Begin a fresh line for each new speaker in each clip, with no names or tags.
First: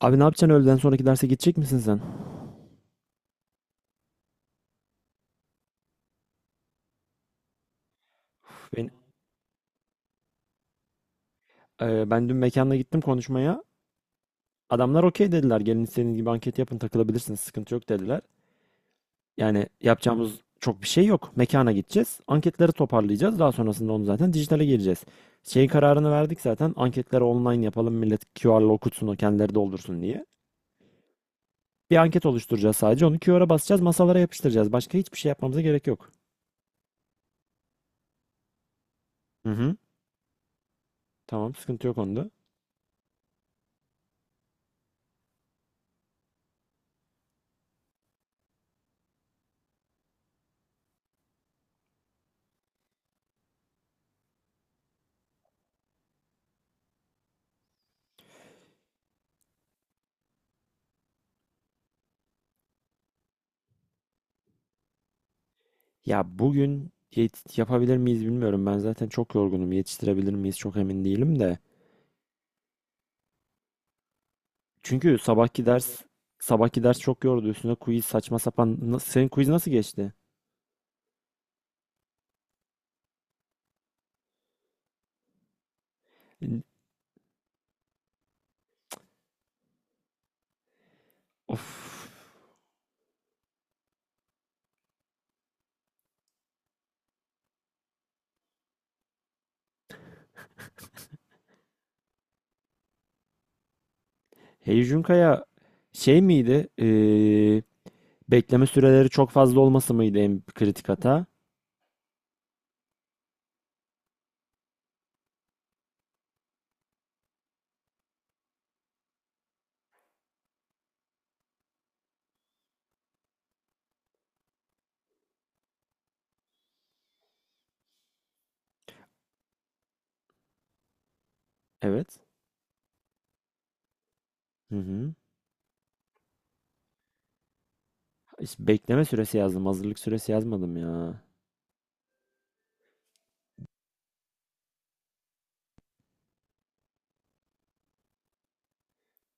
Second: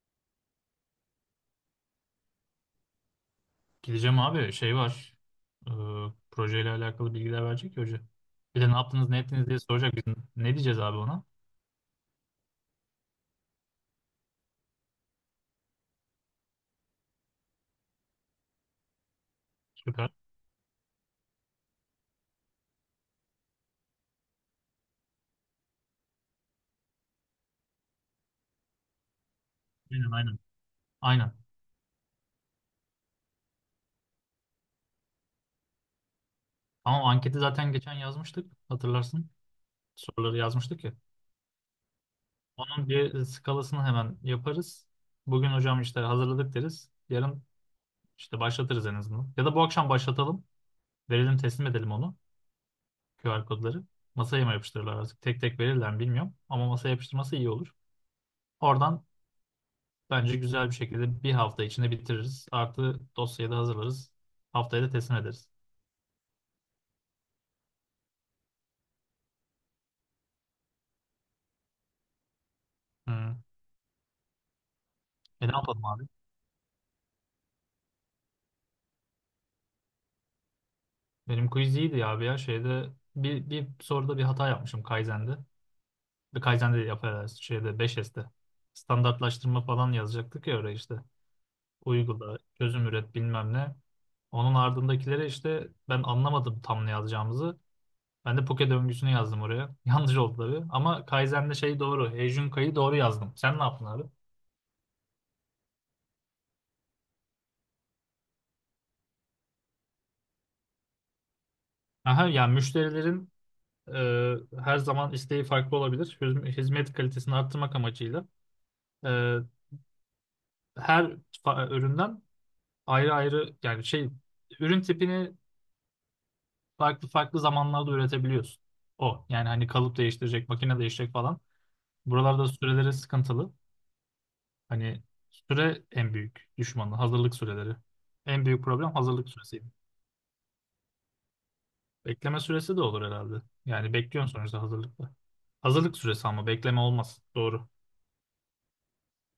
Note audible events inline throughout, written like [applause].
Abi ne yapacaksın, öğleden sonraki derse gidecek misin sen?
Gideceğim abi şey var. Ee, projeyle alakalı bilgiler verecek ya hoca. Bir de
Uf,
ne
ben,
yaptınız ne ettiniz diye soracak. Biz ne diyeceğiz abi ona?
ben dün mekanda gittim konuşmaya. Adamlar okey dediler. Gelin istediğiniz gibi anket yapın, takılabilirsiniz. Sıkıntı yok dediler. Yani
Süper.
yapacağımız çok bir şey yok. Mekana gideceğiz. Anketleri toparlayacağız. Daha sonrasında onu zaten dijitale gireceğiz. Şeyin kararını verdik zaten. Anketleri online yapalım. Millet QR'la okutsun, o kendileri doldursun
Aynen
diye.
aynen. Aynen.
Bir anket oluşturacağız sadece. Onu QR'a basacağız. Masalara yapıştıracağız. Başka hiçbir şey yapmamıza gerek yok.
Ama o anketi zaten geçen yazmıştık. Hatırlarsın.
Hı hı.
Soruları yazmıştık ya.
Tamam, sıkıntı yok onda.
Onun bir skalasını hemen yaparız. Bugün hocam işte hazırladık deriz. Yarın işte başlatırız en azından. Ya da bu akşam başlatalım. Verelim teslim edelim onu. QR kodları. Masaya mı yapıştırırlar artık? Tek tek verirler mi bilmiyorum. Ama masaya yapıştırması iyi olur. Oradan Bence güzel bir şekilde bir hafta içinde bitiririz. Artı dosyayı da hazırlarız. Haftaya da teslim ederiz.
Ya bugün yapabilir miyiz bilmiyorum. Ben zaten çok yorgunum. Yetiştirebilir miyiz çok emin değilim de.
Hı.
Çünkü
E ne yapalım abi?
sabahki ders çok yordu. Üstüne quiz saçma sapan. Senin quiz nasıl geçti?
Benim quiz iyiydi ya abi ya. Şeyde bir soruda bir hata yapmışım Kaizen'de. Bir
N-
Kaizen'de yaparız. Şeyde 5S'te. Standartlaştırma falan yazacaktık ya oraya işte.
Of.
Uygula, çözüm üret bilmem ne. Onun ardındakilere işte ben anlamadım tam ne yazacağımızı. Ben de Poke döngüsünü yazdım oraya. [laughs] Yanlış oldu tabii. Ama Kaizen'de şey doğru. Heijun Kai'yi doğru yazdım. Sen ne yaptın abi?
Hey Kaya, şey miydi? Bekleme süreleri çok fazla olması mıydı en kritik hata?
Aha, yani müşterilerin e, her zaman isteği farklı olabilir. Hizmet kalitesini arttırmak amacıyla e, her üründen ayrı ayrı yani şey ürün tipini farklı farklı zamanlarda üretebiliyorsun. O yani hani kalıp değiştirecek, makine değiştirecek falan.
Evet.
Buralarda süreleri sıkıntılı.
Hı
Hani
hı.
süre en büyük düşmanı, hazırlık süreleri. En büyük
İşte
problem
bekleme
hazırlık
süresi yazdım.
süresiydi.
Hazırlık süresi yazmadım ya.
Bekleme süresi de olur herhalde. Yani bekliyorsun sonuçta hazırlıkta. Hazırlık süresi ama bekleme olmaz. Doğru.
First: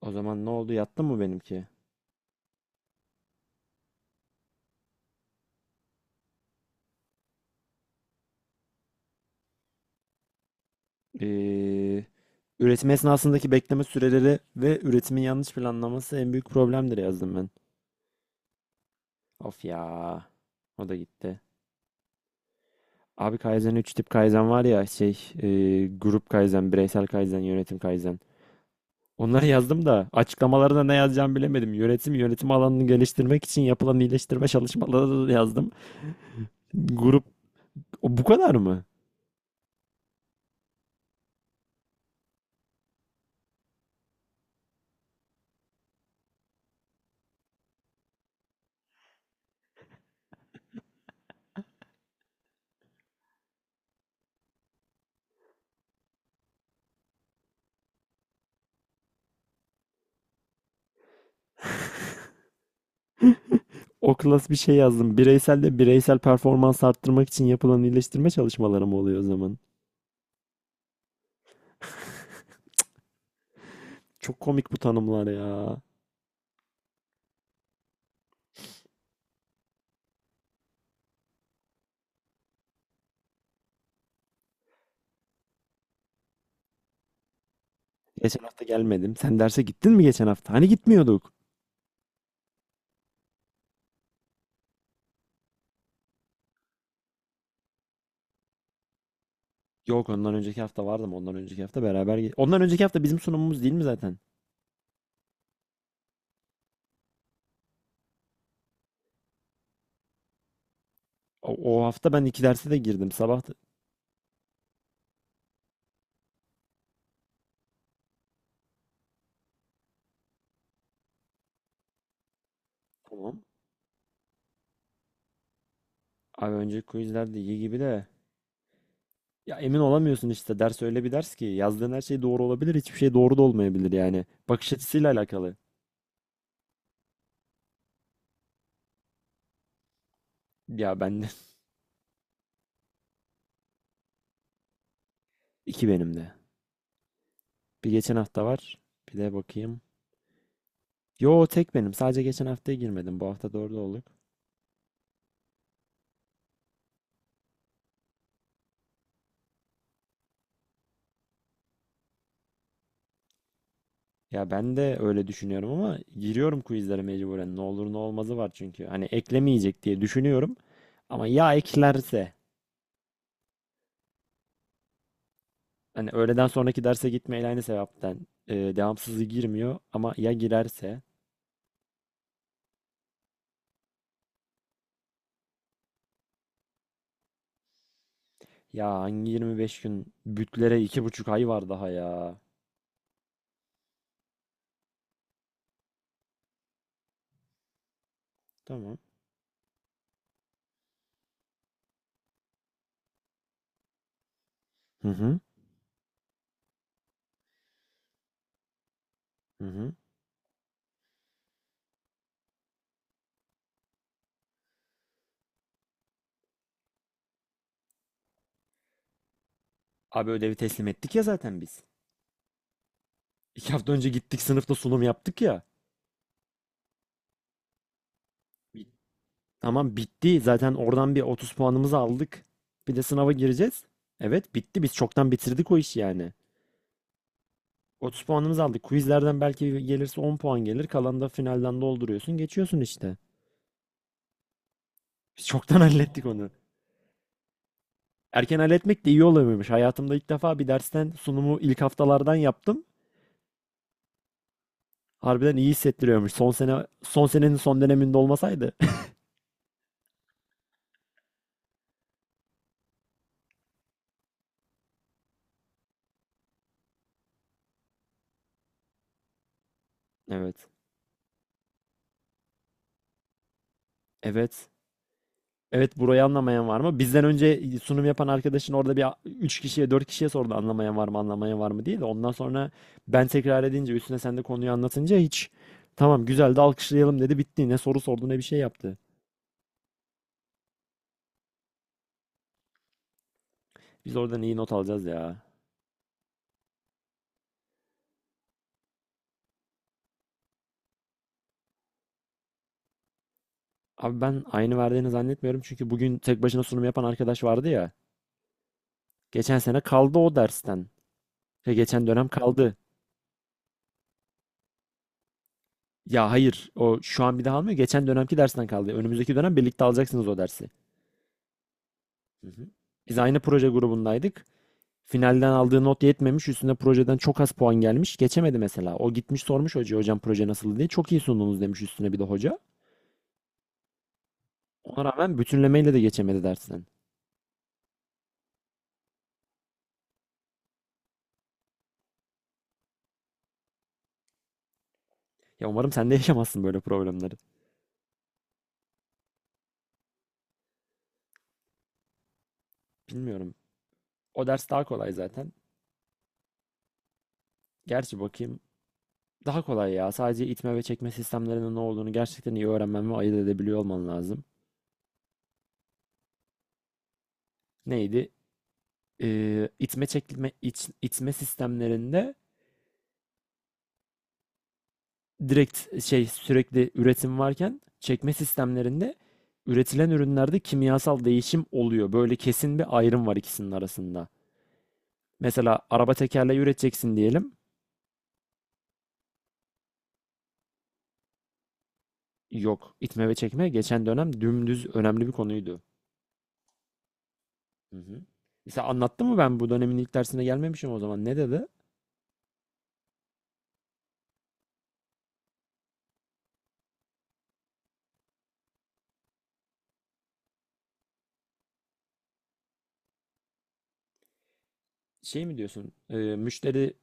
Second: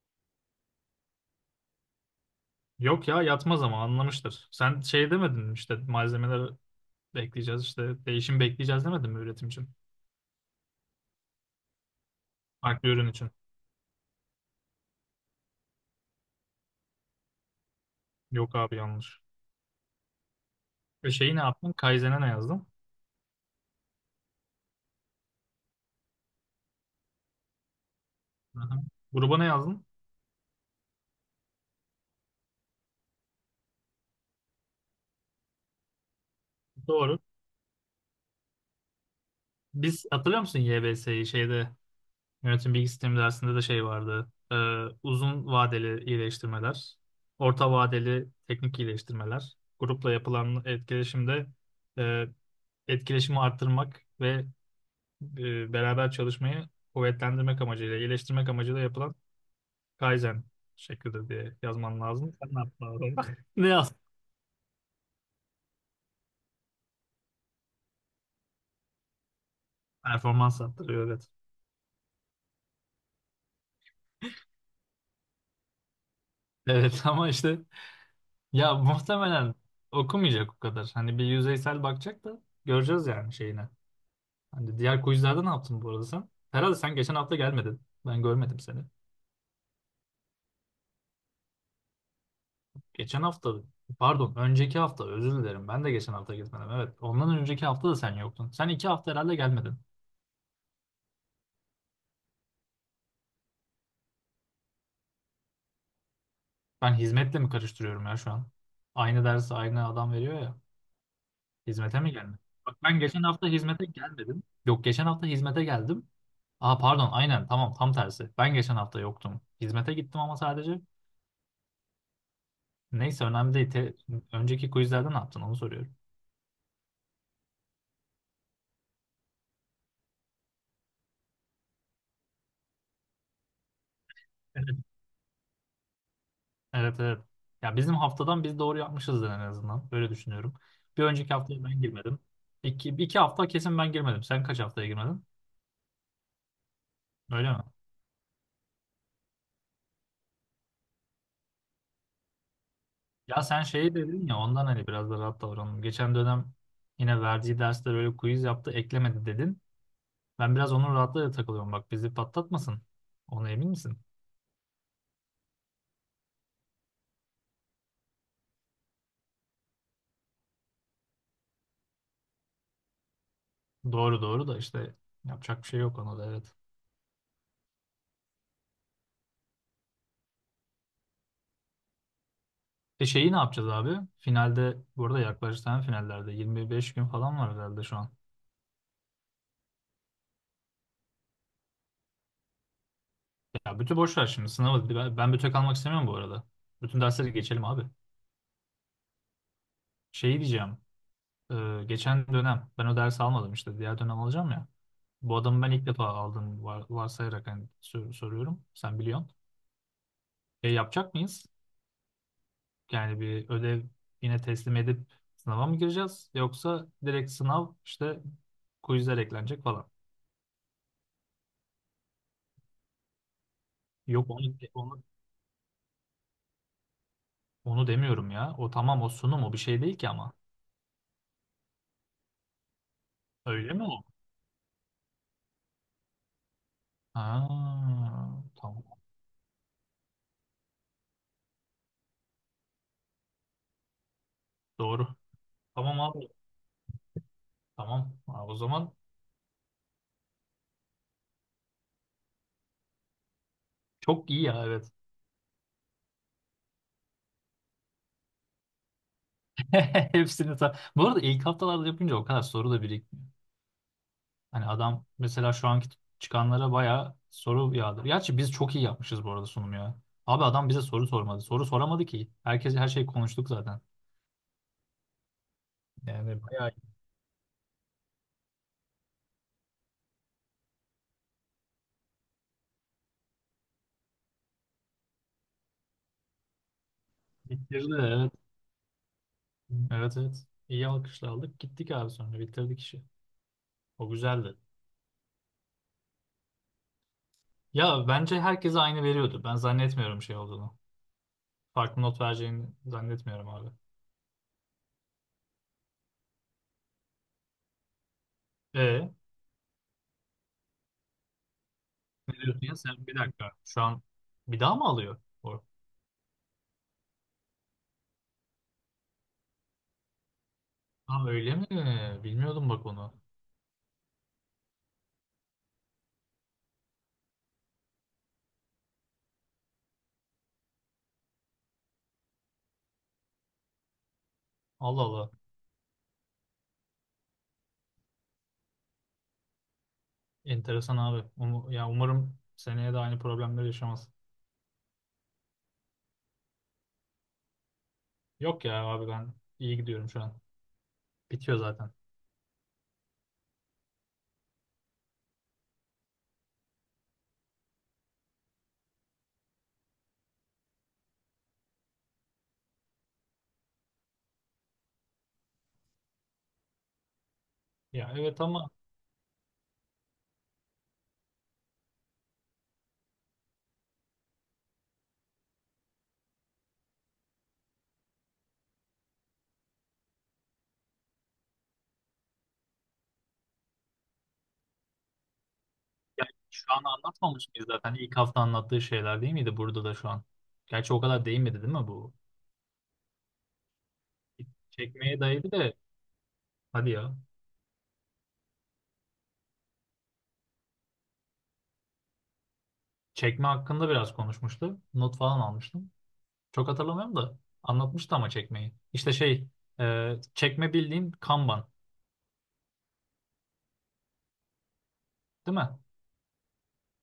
O zaman ne oldu? Yattı mı benimki?
Yok ya yatmaz ama anlamıştır. Sen şey demedin mi işte malzemeler bekleyeceğiz işte değişim bekleyeceğiz demedin mi üretim için?
Ee,
Farklı
üretim
ürün için.
esnasındaki bekleme süreleri ve üretimin yanlış planlaması en büyük problemdir yazdım ben.
Yok abi yanlış.
Of ya. O da
Ve şeyi
gitti.
ne yaptın? Kaizen'e ne yazdın?
Abi Kaizen, 3 tip Kaizen var ya, şey, e, grup Kaizen, bireysel Kaizen, yönetim Kaizen.
Hı-hı. Gruba ne
Onları yazdım
yazdın?
da açıklamalarına ne yazacağımı bilemedim. Yönetim alanını geliştirmek için yapılan iyileştirme çalışmaları da yazdım.
Doğru.
Grup o bu kadar mı?
Biz hatırlıyor musun YBS'yi şeyde yönetim bilgi sistemi dersinde de şey vardı. Uzun vadeli iyileştirmeler, orta vadeli teknik iyileştirmeler, grupla yapılan etkileşimde e, etkileşimi arttırmak ve beraber çalışmayı kuvvetlendirmek amacıyla, iyileştirmek amacıyla yapılan Kaizen şeklidir diye yazman lazım. Sen ne yaptın orada? [laughs] Ne yazdın?
O klas bir şey yazdım. Bireysel de bireysel performans arttırmak için yapılan iyileştirme çalışmaları mı oluyor o zaman?
Performans arttırıyor evet.
Çok komik bu tanımlar ya.
Evet [laughs] ama işte ya muhtemelen okumayacak o kadar. Hani bir yüzeysel bakacak da göreceğiz yani şeyine. Hani diğer quizlerde ne yaptın bu arada sen? Herhalde sen geçen hafta gelmedin. Ben
Geçen
görmedim
hafta
seni.
gelmedim. Sen derse gittin mi geçen hafta? Hani gitmiyorduk.
Geçen hafta Pardon, önceki hafta özür dilerim. Ben de geçen hafta gitmedim. Evet. Ondan önceki hafta da sen yoktun. Sen iki hafta herhalde gelmedin.
Yok, ondan önceki hafta vardım. Ondan önceki hafta beraber ondan önceki hafta bizim sunumumuz değil mi zaten?
Ben hizmetle mi karıştırıyorum ya şu an? Aynı dersi aynı adam veriyor ya.
O
Hizmete
hafta
mi
ben
gelmedi?
iki derse de
Bak ben
girdim.
geçen
Sabah
hafta
da-
hizmete gelmedim. Yok geçen hafta hizmete geldim. Aa pardon aynen tamam tam tersi. Ben geçen hafta yoktum. Hizmete gittim ama sadece. Neyse
Tamam.
önemli değil. Önceki quizlerde ne yaptın onu soruyorum.
Abi önceki quizler de iyi gibi de. Ya emin olamıyorsun işte. Ders öyle bir ders ki, yazdığın her şey doğru olabilir, hiçbir şey doğru da olmayabilir yani. Bakış
Evet.
açısıyla alakalı.
Evet evet. Ya bizim haftadan biz doğru yapmışızdır en azından. Öyle düşünüyorum.
Ya
Bir
ben de.
önceki haftaya ben girmedim. İki hafta kesin ben girmedim. Sen kaç haftaya girmedin?
[laughs] iki benim de.
Öyle mi?
Bir geçen hafta var. Bir de bakayım. Yo, tek benim. Sadece geçen haftaya girmedim. Bu
Ya
hafta
sen
doğru
şeyi
olduk.
dedin ya ondan hani biraz da rahat davranalım. Geçen dönem yine verdiği dersler böyle quiz yaptı eklemedi dedin. Ben biraz onun rahatlığıyla takılıyorum. Bak bizi patlatmasın. Ona emin misin?
Ya ben de öyle düşünüyorum ama giriyorum quizlere mecburen. Ne olur ne olmazı var çünkü. Hani eklemeyecek diye düşünüyorum ama ya eklerse,
Doğru doğru da işte yapacak bir şey yok
hani
ona da
öğleden
evet.
sonraki derse gitmeyle aynı sebepten, devamsızı girmiyor ama ya girerse,
E şeyi ne yapacağız abi? Finalde bu arada yaklaşık tane finallerde 25 gün falan var herhalde şu an.
ya hangi 25 gün, bütlere iki buçuk ay var daha ya.
Ya bütün boş ver şimdi sınavı. Ben bütün kalmak istemiyorum bu arada. Bütün dersleri geçelim abi.
Tamam.
Şeyi diyeceğim. Geçen dönem ben o dersi almadım işte diğer dönem alacağım ya.
Hı
Bu
hı.
adamı ben ilk defa aldım varsayarak hani soruyorum. Sen biliyorsun.
Hı hı.
E, yapacak mıyız? Yani bir ödev yine teslim edip sınava mı gireceğiz? Yoksa direkt sınav işte quizler eklenecek falan.
Abi ödevi teslim ettik ya zaten biz. İki hafta önce
Yok
gittik sınıfta sunum yaptık ya.
onu demiyorum ya. O tamam o sunum o bir şey
Tamam,
değil ki ama.
bitti. Zaten oradan bir 30 puanımızı aldık. Bir de sınava
Öyle
gireceğiz.
mi o?
Evet, bitti. Biz çoktan bitirdik o işi yani.
Ha,
30 puanımızı aldık.
tamam.
Quizlerden belki gelirse 10 puan gelir. Kalanı da finalden dolduruyorsun. Geçiyorsun işte.
Doğru.
Biz çoktan [laughs]
Tamam
hallettik
abi.
onu.
Tamam. Aa, o
Erken
zaman
halletmek de iyi oluyormuş. Hayatımda ilk defa bir dersten sunumu ilk haftalardan yaptım.
çok iyi ya evet.
Harbiden iyi hissettiriyormuş. Son sene, son senenin son döneminde olmasaydı. [laughs]
[laughs] Bu arada ilk haftalarda yapınca o kadar soru da hani adam mesela şu anki çıkanlara bayağı soru yağdır. Gerçi biz çok iyi yapmışız bu arada sunum ya. Abi
Evet.
adam bize soru sormadı. Soru soramadı ki. Herkes her şeyi konuştuk zaten.
Evet. Evet, burayı
Yani
anlamayan
bayağı
var mı? Bizden önce sunum yapan arkadaşın orada bir 3 kişiye 4 kişiye sordu anlamayan var mı anlamayan var mı diye de ondan sonra ben tekrar edince, üstüne sen de konuyu anlatınca, hiç, tamam güzel, de alkışlayalım dedi, bitti, ne
bitirdi
soru sordu
evet.
ne bir şey yaptı.
Evet evet. İyi alkışlar aldık. Gittik abi sonra bitirdik işi. O
Biz oradan iyi
güzeldi.
not alacağız ya.
Ya bence herkese aynı veriyordu. Ben zannetmiyorum şey olduğunu. Farklı not vereceğini zannetmiyorum abi.
Abi ben aynı verdiğini zannetmiyorum çünkü bugün tek başına sunum yapan arkadaş vardı ya.
E
Geçen sene kaldı o dersten. Şey, geçen dönem
ne diyorsun
kaldı.
ya sen bir dakika. Şu an bir daha mı alıyor? O.
Ya hayır, o şu an bir daha almıyor, geçen dönemki dersten kaldı. Önümüzdeki dönem birlikte alacaksınız o dersi.
Ha öyle mi?
Hı hı.
Bilmiyordum bak onu.
Biz aynı proje grubundaydık. Finalden aldığı not yetmemiş. Üstüne projeden çok az puan gelmiş. Geçemedi mesela. O gitmiş sormuş hocaya, hocam proje nasıl diye. Çok iyi sundunuz demiş üstüne bir de hoca. Ona
Allah Allah.
rağmen bütünlemeyle de geçemedi dersten.
Enteresan abi. Ya umarım seneye de aynı problemleri yaşamaz.
Ya umarım sen de [laughs] yaşamazsın böyle problemleri.
Yok ya abi ben iyi gidiyorum şu an. Bitiyor zaten.
Bilmiyorum. O ders daha kolay zaten. Gerçi bakayım. Daha kolay ya. Sadece itme ve çekme sistemlerinin ne olduğunu gerçekten iyi öğrenmen ve ayırt edebiliyor olman lazım.
Ya
Neydi?
evet ama
İtme çekme itme sistemlerinde direkt şey, sürekli üretim varken, çekme sistemlerinde üretilen ürünlerde kimyasal değişim oluyor. Böyle kesin bir ayrım var ikisinin arasında. Mesela araba
yani
tekerleği
şu an
üreteceksin
anlatmamış
diyelim.
mıyız zaten? İlk hafta anlattığı şeyler değil miydi burada da şu an? Gerçi o kadar değinmedi değil mi bu?
Yok, itme ve çekme geçen dönem dümdüz
Çekmeye
önemli bir
değdi de
konuydu.
hadi ya.
Hı hı. Mesela anlattım mı ben? Bu dönemin ilk dersine gelmemişim o zaman. Ne dedi?
Çekme hakkında biraz konuşmuştu. Not falan almıştım. Çok hatırlamıyorum da anlatmıştı ama çekmeyi. İşte şey çekme bildiğin Kanban
Şey
değil
mi
mi?
diyorsun? Müşteri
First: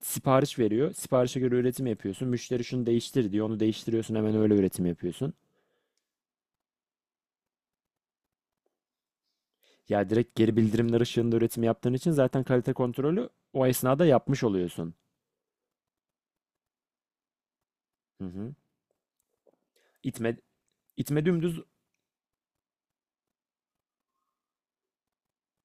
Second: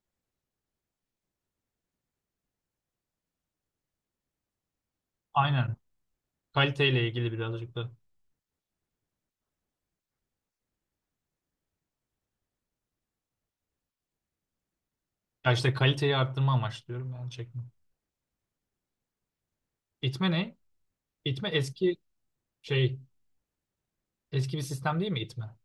sipariş veriyor. Siparişe göre üretim yapıyorsun. Müşteri şunu değiştir diyor. Onu değiştiriyorsun, hemen öyle üretim yapıyorsun.
Aynen. Kaliteyle ilgili birazcık da.
Ya direkt geri bildirimler ışığında üretim yaptığın için zaten kalite kontrolü o esnada yapmış oluyorsun.
Ya işte kaliteyi arttırma amaçlıyorum yani çekme.
Hı hı.
İtme
İtme,
ne?
itme
İtme
dümdüz,
eski şey, eski bir sistem değil mi itme?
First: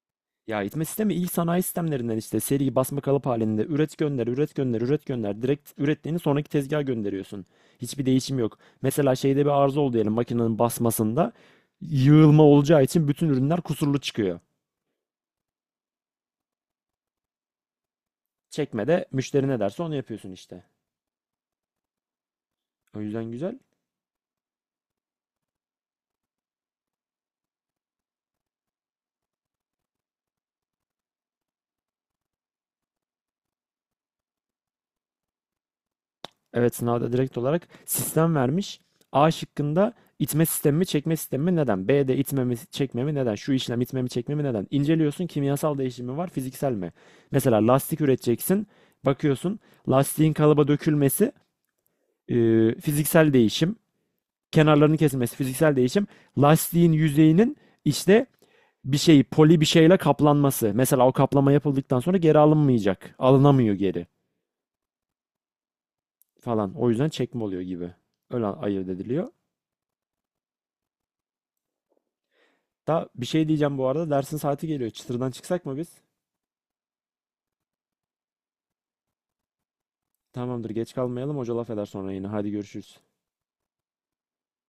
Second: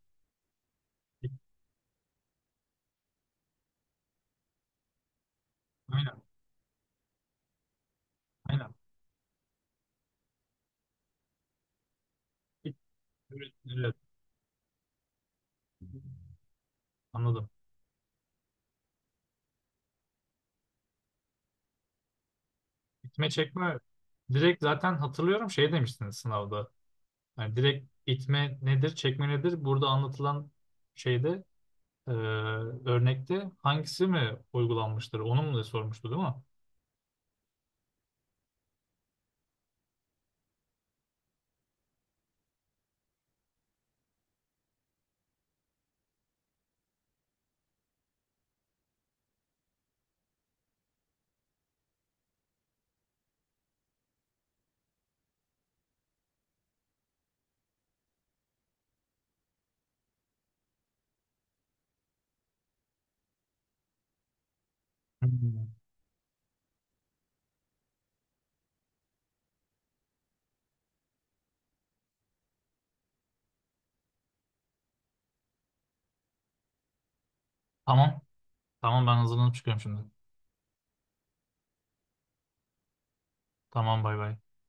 ya itme sistemi ilk
İt-
sanayi sistemlerinden, işte seri basma kalıp halinde üret gönder üret gönder üret gönder, direkt ürettiğini
Aynen,
sonraki tezgaha gönderiyorsun. Hiçbir değişim yok.
aynen.
Mesela şeyde bir arıza oldu diyelim, makinenin basmasında yığılma
İt-
olacağı için bütün
Evet,
ürünler
evet.
kusurlu çıkıyor.
Anladım.
Çekmede müşteri ne derse onu yapıyorsun işte. O yüzden
İtme
güzel.
çekme direkt zaten hatırlıyorum şey demiştiniz sınavda. Yani direkt itme nedir, çekme nedir? Burada anlatılan şeyde e, örnekte hangisi mi uygulanmıştır? Onu mu da sormuştu değil mi?
Evet, sınavda direkt olarak sistem vermiş. A şıkkında itme sistemi mi çekme sistemi mi neden? B'de itme mi çekme mi neden? Şu işlem itme mi çekme mi neden? İnceliyorsun, kimyasal değişimi var, fiziksel mi? Mesela lastik üreteceksin. Bakıyorsun lastiğin kalıba dökülmesi, e, fiziksel değişim. Kenarlarının kesilmesi fiziksel değişim. Lastiğin yüzeyinin işte bir şey, poli bir şeyle kaplanması. Mesela o kaplama yapıldıktan sonra geri alınmayacak. Alınamıyor geri
Hmm.
falan. O yüzden çekme oluyor gibi. Öyle ayırt ediliyor. Da bir şey diyeceğim bu arada. Dersin saati geliyor. Çıtırdan çıksak mı biz?
Tamam. Tamam ben hazırlanıp çıkıyorum şimdi.
Tamamdır, geç kalmayalım. Hoca laf eder sonra yine. Hadi görüşürüz.
Tamam bay bay.